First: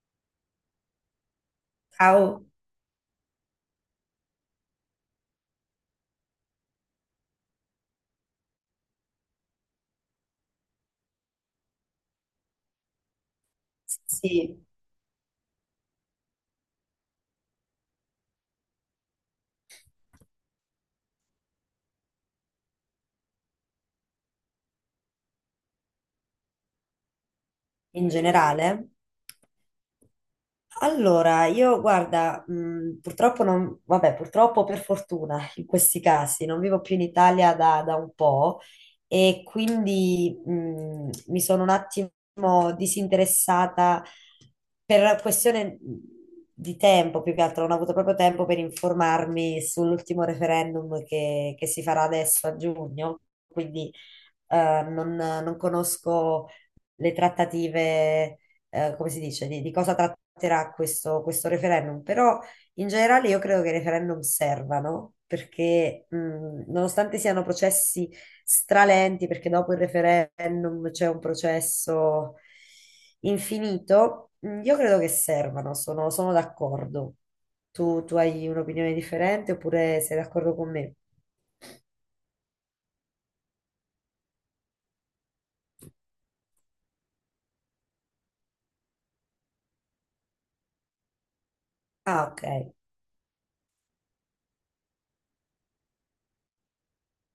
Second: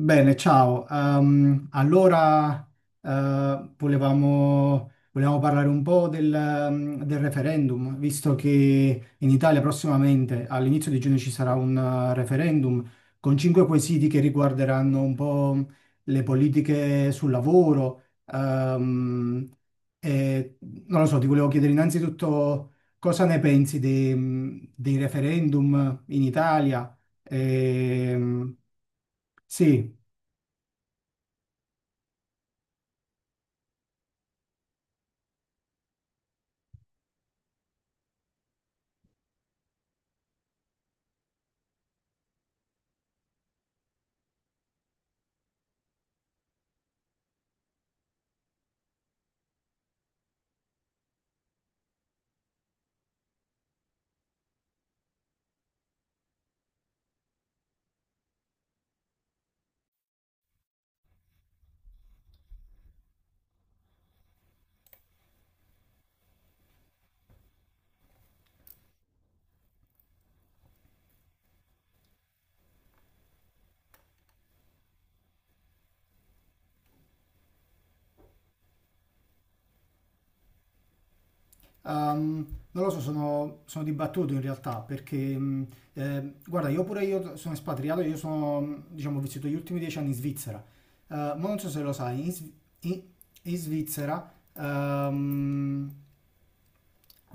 Bene, ciao. Ehm, Ciao, allora, eh, volevamo, volevamo parlare un po' del referendum, visto che in Italia prossimamente, all'inizio di giugno, ci sarà un referendum con cinque quesiti che sì, riguarderanno un po' le politiche sul lavoro. E, non lo so, ti volevo chiedere innanzitutto cosa ne pensi dei referendum in Italia. in Ehm, generale. sì. Allora, io guarda, purtroppo non, vabbè, purtroppo per fortuna in questi casi non vivo più in Italia da un po' e quindi mi sono un attimo disinteressata per questione di tempo, più che altro non ho avuto proprio tempo per informarmi sull'ultimo referendum che si farà adesso a giugno, quindi non conosco le trattative, come si dice, di cosa tratterà questo referendum, però in generale io credo che i referendum servano perché nonostante siano processi stralenti, perché dopo il referendum c'è un processo infinito. Io credo che servano, sono d'accordo. Tu hai un'opinione differente oppure sei d'accordo con me? Ehm, Non lo so, sono dibattuto in realtà perché, guarda, io pure io sono espatriato, diciamo, ho vissuto gli ultimi 10 anni in Svizzera. Ma non so se lo Ah, sai, ok, in- in Svizzera ehm,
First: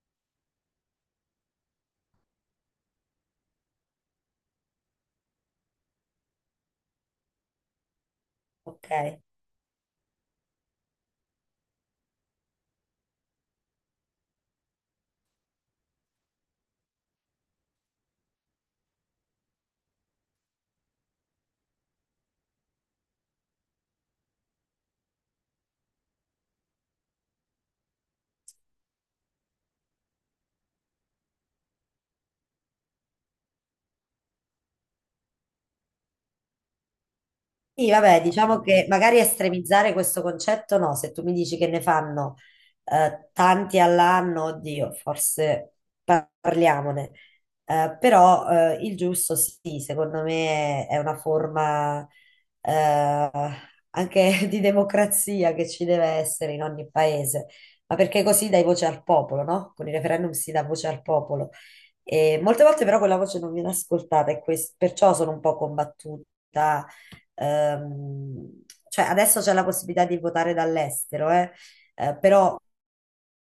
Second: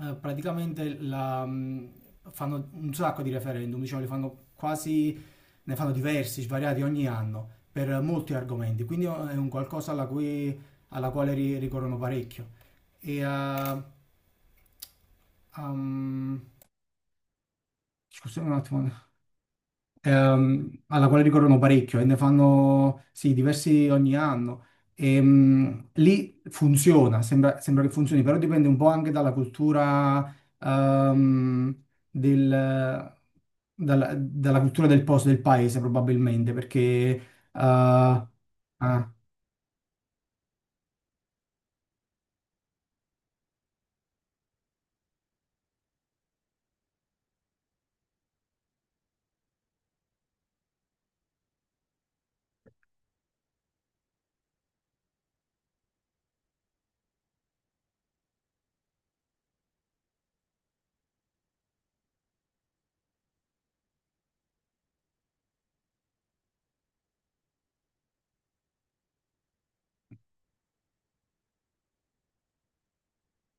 praticamente fanno un sacco di referendum, diciamo, ne fanno diversi, svariati ogni anno per molti argomenti, quindi è ok. un qualcosa alla quale ricorrono parecchio e a... Um, scusate un attimo, alla quale ricorrono parecchio e ne fanno sì, diversi ogni anno. Lì funziona, sembra che funzioni, però dipende un po' anche dalla cultura, ehm, del, dalla cultura del posto, del paese probabilmente, perché. eh, Sì, vabbè, ah, diciamo che magari estremizzare questo concetto no, se tu mi dici che ne fanno tanti all'anno, oddio, forse parliamone. Però il giusto sì, secondo me è una forma eh, anche di democrazia che ci deve essere in ogni paese, ma perché così dai voce al popolo, no? Con i referendum si dà voce al popolo. E molte volte però quella voce non viene ascoltata e perciò sono un po' combattuta. ehm, cioè adesso c'è la possibilità di votare dall'estero, però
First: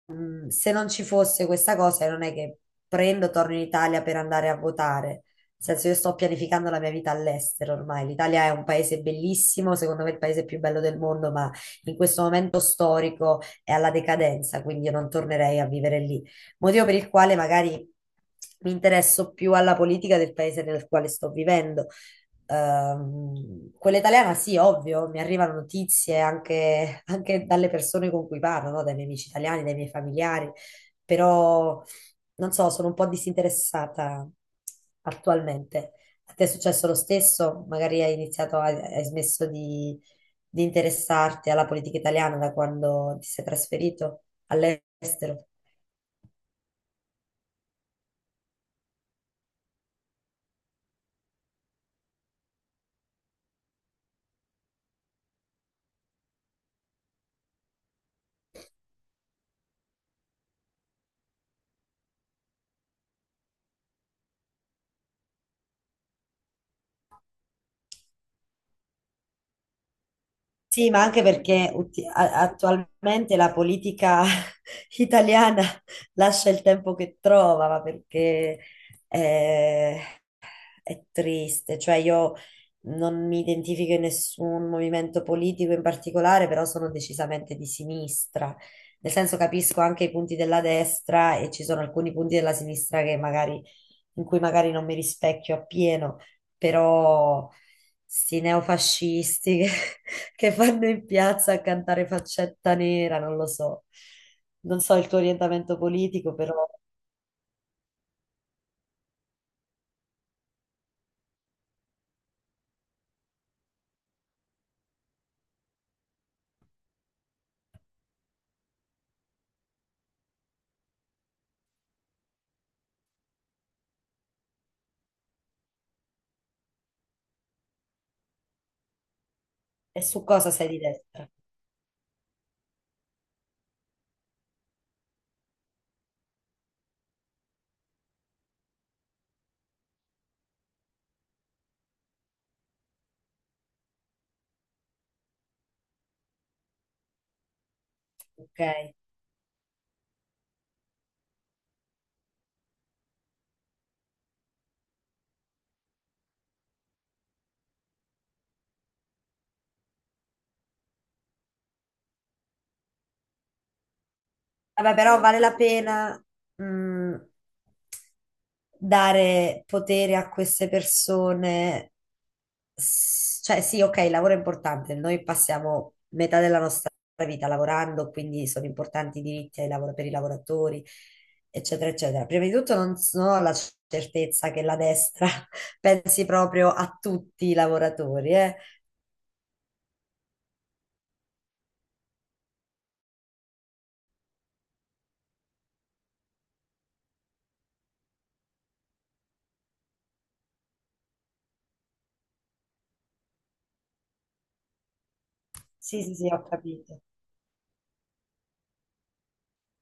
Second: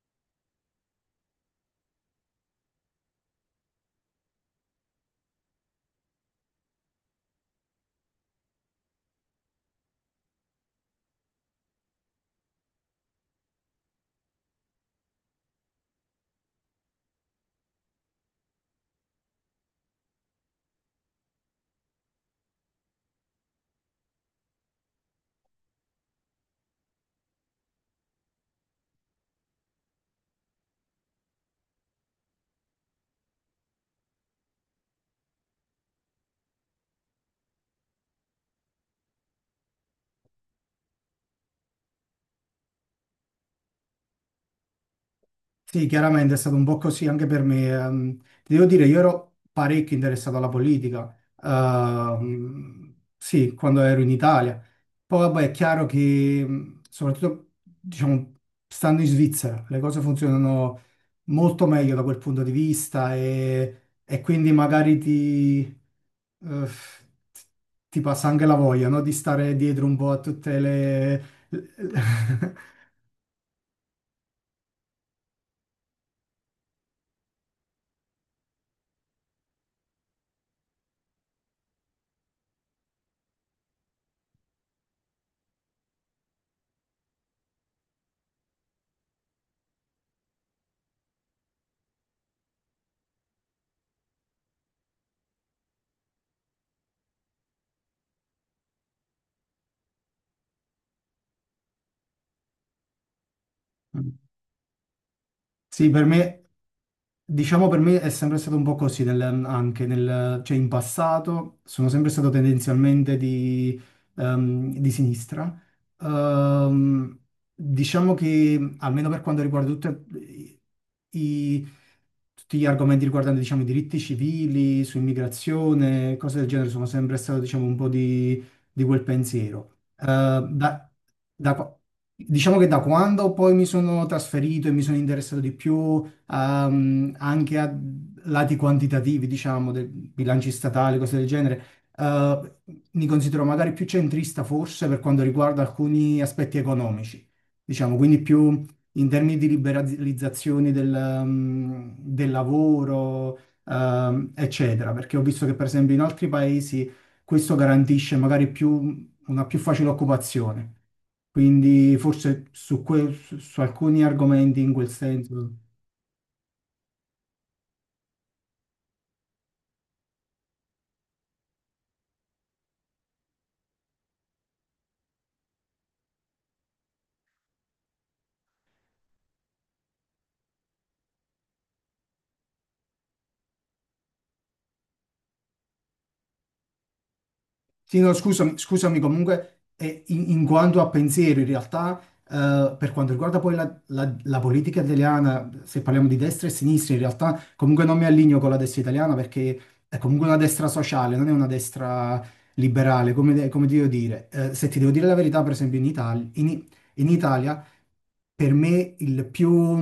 se non ci fosse questa cosa, non è che torno in Italia per andare a votare. Nel senso, io sto pianificando la mia vita all'estero ormai. L'Italia è un paese bellissimo, secondo me il paese più bello del mondo, ma in questo momento storico è alla decadenza, quindi io non tornerei a vivere lì. Motivo per il quale magari mi interesso più alla politica del paese nel quale sto vivendo. Quella italiana sì, ovvio, mi arrivano notizie anche dalle persone con cui parlo, no? Dai miei amici italiani, dai miei familiari, però non so, sono un po' disinteressata attualmente. A te è successo lo stesso? Magari hai iniziato, hai smesso di interessarti alla politica italiana da quando ti sei trasferito all'estero? Sì, chiaramente è stato un po' così anche per me. Ti devo dire, io ero parecchio interessato alla politica, sì, quando ero in Italia. Poi, vabbè, è chiaro che, soprattutto, diciamo, stando in Svizzera, le cose funzionano molto meglio da quel punto di vista e quindi magari eh, ti passa anche la voglia, no? Di stare dietro un po' a tutte Sì, ma anche le. perché attualmente la politica italiana lascia il tempo che trova, ma perché eh, è triste, cioè io non mi identifico in nessun movimento politico in particolare, però sono decisamente di sinistra. Nel senso capisco anche i punti della destra e ci sono alcuni punti della sinistra che magari, in cui magari non mi rispecchio appieno, però sti neofascisti che, che vanno in piazza a cantare Faccetta Nera, non lo so. Non so il tuo orientamento Sì, per politico, me. però Diciamo per me è sempre stato un po' così, cioè in passato sono sempre stato tendenzialmente di sinistra. Ehm, diciamo che almeno per quanto riguarda i- tutti gli argomenti riguardanti diciamo, i diritti civili, su immigrazione, cose del genere, sono sempre stato diciamo, un po' di quel pensiero. e su cosa sei di destra, da qua- diciamo che da quando poi mi sono trasferito e mi sono interessato di più anche a lati quantitativi, diciamo, dei bilanci statali, cose del genere. eh, Mi considero magari più centrista forse per quanto riguarda alcuni aspetti economici, diciamo, quindi ok? più in termini di liberalizzazione del lavoro, eccetera, perché ho visto che per esempio in altri paesi questo garantisce magari più, una più facile occupazione. Quindi forse su alcuni argomenti in quel Vabbè, però vale senso. la pena, mh, dare potere a queste persone. Cioè, sì, ok, il lavoro è importante. Noi passiamo metà della nostra vita lavorando, quindi sono importanti i diritti per i lavoratori, eccetera, eccetera. Prima di tutto non, non ho la certezza che la destra pensi proprio a tutti i Sì, no, lavoratori, eh. scusami, comunque in in quanto a pensiero, in realtà per quanto riguarda poi la politica italiana, se parliamo di destra e sinistra, in realtà comunque non mi allineo con la destra italiana perché è comunque una destra sociale, non è una destra liberale, come ti devo dire. Se ti devo dire la verità, per esempio in Sì, sì, Italia, sì, ho in capito. in Italia per me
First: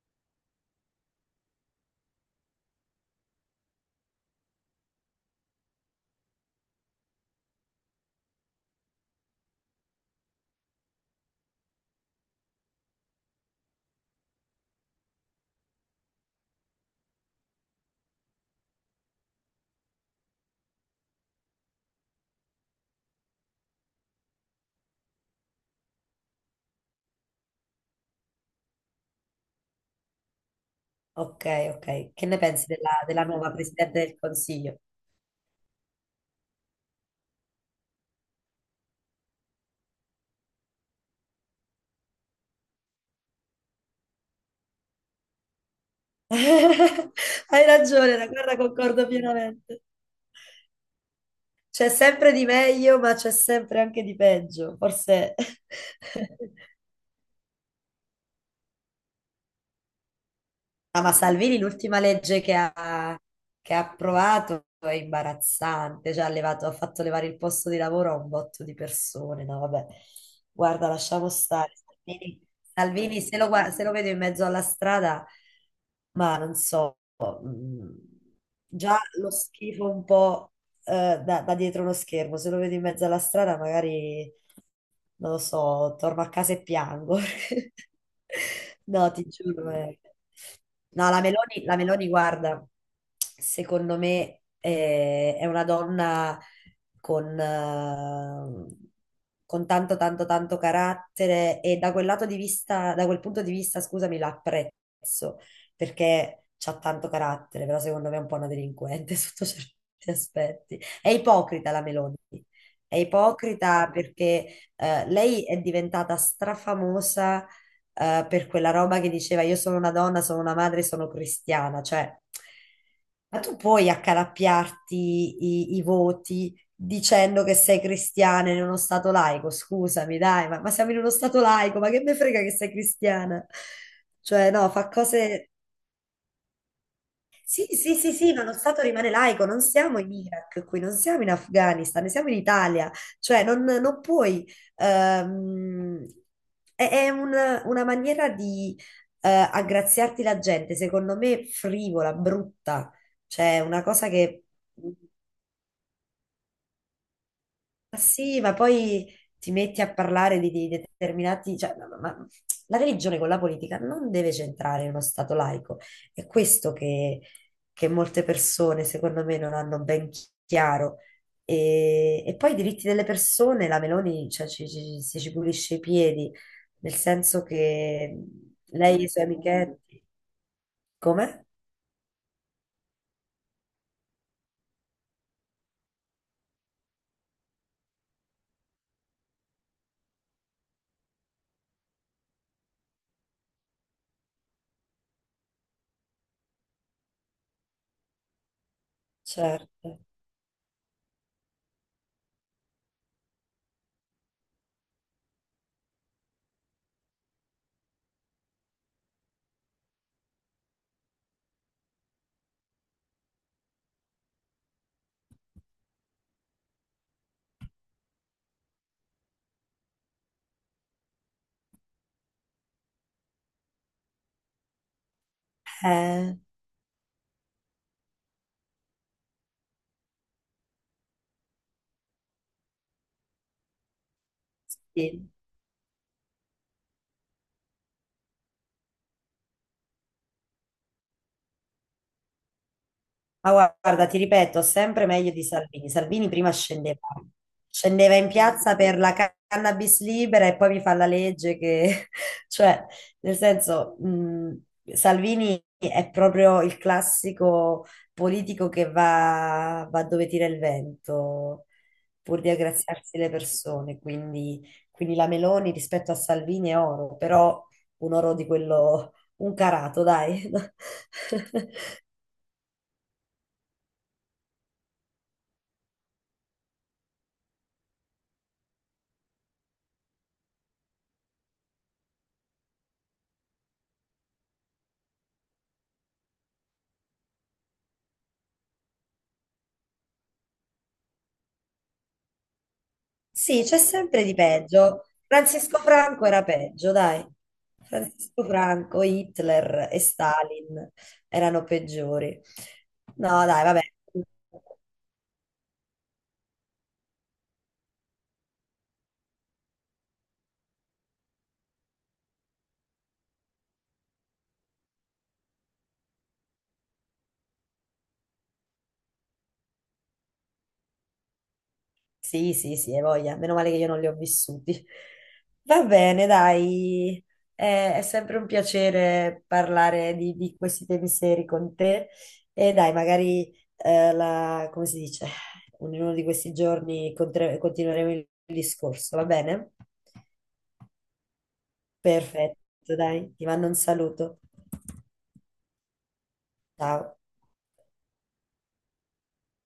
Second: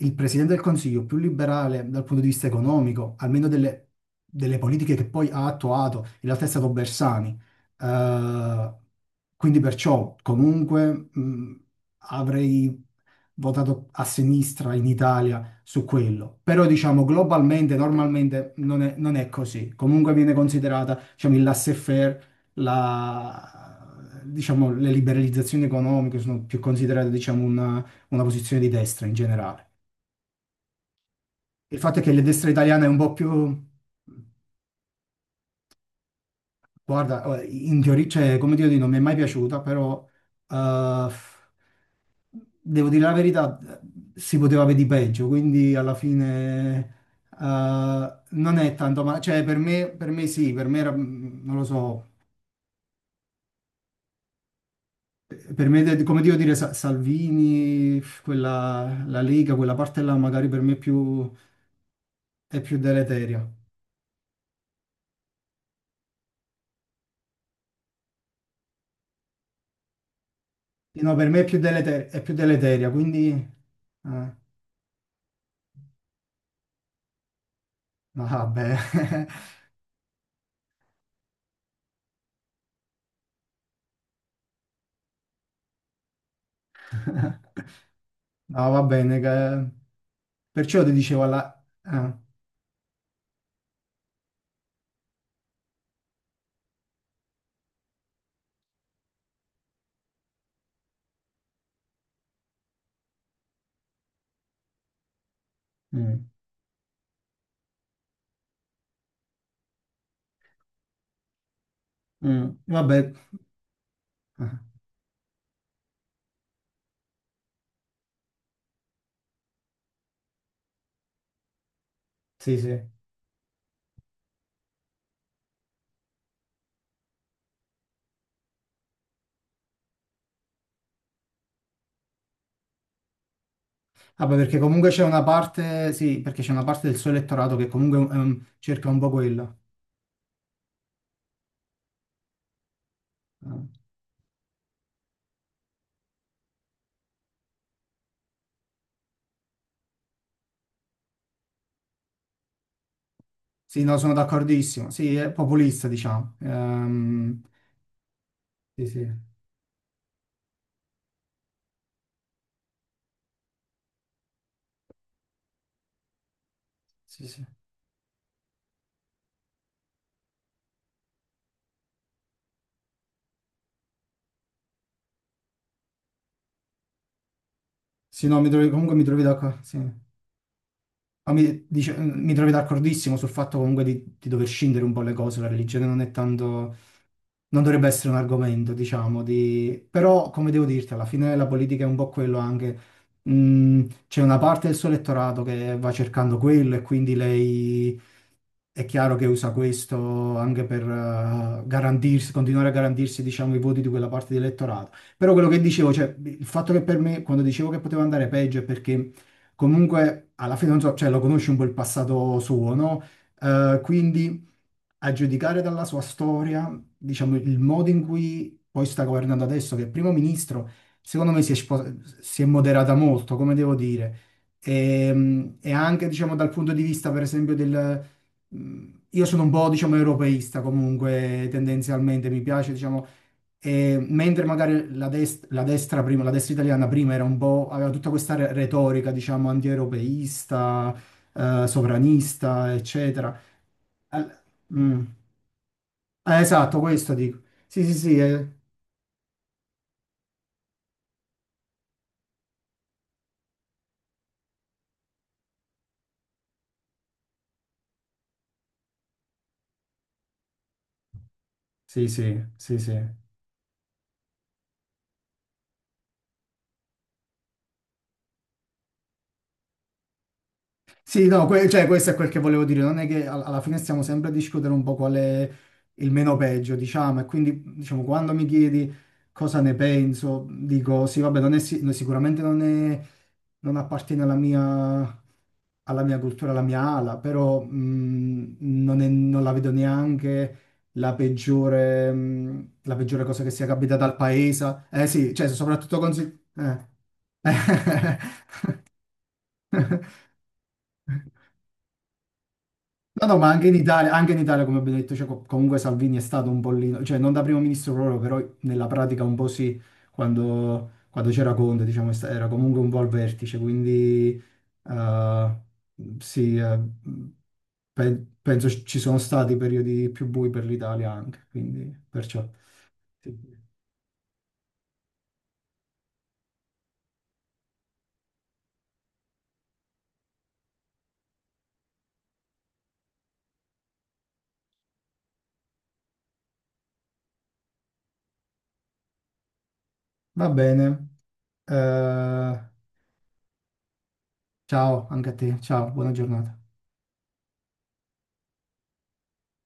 il presidente del Consiglio più liberale dal punto di vista economico, almeno delle politiche che poi ha attuato, in realtà è stato Bersani. Eh, quindi perciò comunque avrei votato a sinistra in Italia su quello. Però diciamo globalmente, normalmente non è così. Comunque viene considerata, diciamo, il laissez-faire, diciamo, le liberalizzazioni economiche sono più considerate, diciamo, una posizione di destra in generale. Ok, Il fatto è che ok. la Che ne destra pensi italiana è un po' della nuova più. Presidente del Consiglio? Guarda, in teoria, cioè, come dire, non mi è mai piaciuta, però eh, devo dire la verità, si poteva vedere peggio, quindi alla fine Hai eh, ragione, la guerra non è tanto concordo male. Cioè, per pienamente. me, per me sì, per me era, non lo C'è so, sempre di meglio, ma c'è sempre anche di peggio, forse. Come devo dire, Salvini, quella, la Lega, quella parte là magari per me è Ah, ma più, Salvini l'ultima legge è più deleteria. che ha approvato è imbarazzante, cioè ha fatto levare il posto di lavoro a un botto di persone. No, vabbè, guarda, No, per lasciamo me stare. È più Salvini, deleteria, Salvini, quindi. Se lo vedo in eh. mezzo alla strada, ma non so, mm, No, vabbè, già lo schifo un po' da dietro uno schermo, se lo vedo in mezzo alla strada magari non lo so, torno a casa e piango. no, va No, bene. ti giuro. Eh. Perciò ti No, dicevo alla. la Meloni, guarda, secondo me è una donna con, eh, con tanto, tanto, tanto carattere e da quel lato di vista, da quel punto di vista, scusami, la apprezzo mm, perché c'ha tanto carattere, però secondo me è un po' una delinquente sotto certi aspetti. È ipocrita la Meloni, è Vabbè, ipocrita perché ah, lei è diventata strafamosa per quella roba che diceva io sono una donna, sono una madre, sono cristiana. Cioè, sì, sì. ma tu puoi accalappiarti i voti dicendo che sei cristiana in uno stato laico? Scusami, dai, ma siamo in uno stato laico, ma che me frega che sei cristiana? Vabbè, Cioè, perché no, fa comunque c'è una cose parte, sì, perché c'è una parte del suo elettorato sì, che sì, comunque sì, sì, ma lo Stato cerca un po' rimane laico, quello. non siamo in Iraq qui, non siamo in Afghanistan, ne siamo in Italia, cioè Ah, non puoi, ehm, è una maniera di aggraziarti la gente, secondo me frivola, brutta, cioè sì, una no, cosa sono che d'accordissimo. Sì, è populista, diciamo. Ma sì, ma Sì, sì, poi ti metti a parlare di determinati, cioè, ma la religione con la politica non deve centrare in uno stato laico. È questo sì, sì. che molte persone, secondo me, non hanno chiaro. E poi i diritti delle persone, la Meloni, cioè, ci pulisce i piedi, nel senso che Sì, no, comunque lei mi e i trovi suoi d'accordo, sì. Ma amichetti, come? Mi trovi d'accordissimo sul fatto comunque di dover scindere un po' le cose. La religione non è tanto. Non dovrebbe essere un argomento, diciamo, di. Però come devo dirti, alla fine la politica è un po' quello anche. C'è una parte del suo elettorato che va cercando quello e quindi lei è chiaro che usa Certo. questo anche per garantirsi, continuare a garantirsi, diciamo, i voti di quella parte di elettorato. Però quello che dicevo, cioè, il fatto che per me, quando dicevo che poteva andare peggio è perché comunque alla fine, non so, cioè, lo conosci un po' il passato suo, no? Quindi a giudicare dalla sua storia, diciamo, il modo in cui poi sta governando adesso, che è primo ministro, secondo me si è moderata molto, come devo dire. E anche, diciamo, Eh, dal punto di vista, per esempio, del. Io sono un po', diciamo, europeista comunque, tendenzialmente, mi piace, diciamo, e mentre magari sì. La destra prima, la destra italiana prima era un po', aveva tutta questa retorica, diciamo, anti-europeista, sovranista, eccetera. Ma guarda, ti Al- ripeto, Mm. sempre meglio di Salvini. Salvini prima Esatto, scendeva, questo dico. Sì, sì, scendeva sì, in eh. piazza per la cannabis libera e poi mi fa la legge che, cioè, nel senso, Salvini è proprio il classico politico va dove tira il vento Sì, pur sì, di sì, sì. aggraziarsi le persone. Quindi, quindi la Meloni rispetto a Salvini è oro, però un oro di quello, un carato, dai. Sì, no, cioè, questo è quel che volevo dire. Non è che alla fine stiamo sempre a discutere un po' qual è il meno peggio, diciamo. E quindi, diciamo, quando mi chiedi cosa ne penso, dico sì, vabbè, non è no, sicuramente non è. Non appartiene alla mia cultura, alla mia ala, però non la vedo neanche la peggiore cosa che Sì, sia c'è capitata al sempre di paese. peggio. Eh sì, cioè Francisco soprattutto Franco consi- era eh. peggio, dai. Francisco Franco, Hitler e Stalin erano peggiori. No, no, No, ma dai, vabbè. Anche in Italia, come abbiamo detto, cioè, comunque Salvini è stato un pollino, cioè non da primo ministro proprio, però nella pratica un po' sì, quando c'era Conte, diciamo, era comunque un po' al vertice, quindi. Eh, sì, penso ci sono stati periodi più bui per l'Italia anche, quindi perciò. Sì, sì, sì, hai voglia. Sì. Meno male che io non li ho vissuti. Va bene, dai. È sempre un piacere parlare di questi temi seri con te. E dai, magari, come si dice, in uno di questi giorni continueremo il discorso, va bene? Va bene. Eh, Perfetto, dai, ti mando un saluto. Ciao anche a te, ciao, buona giornata. Ciao.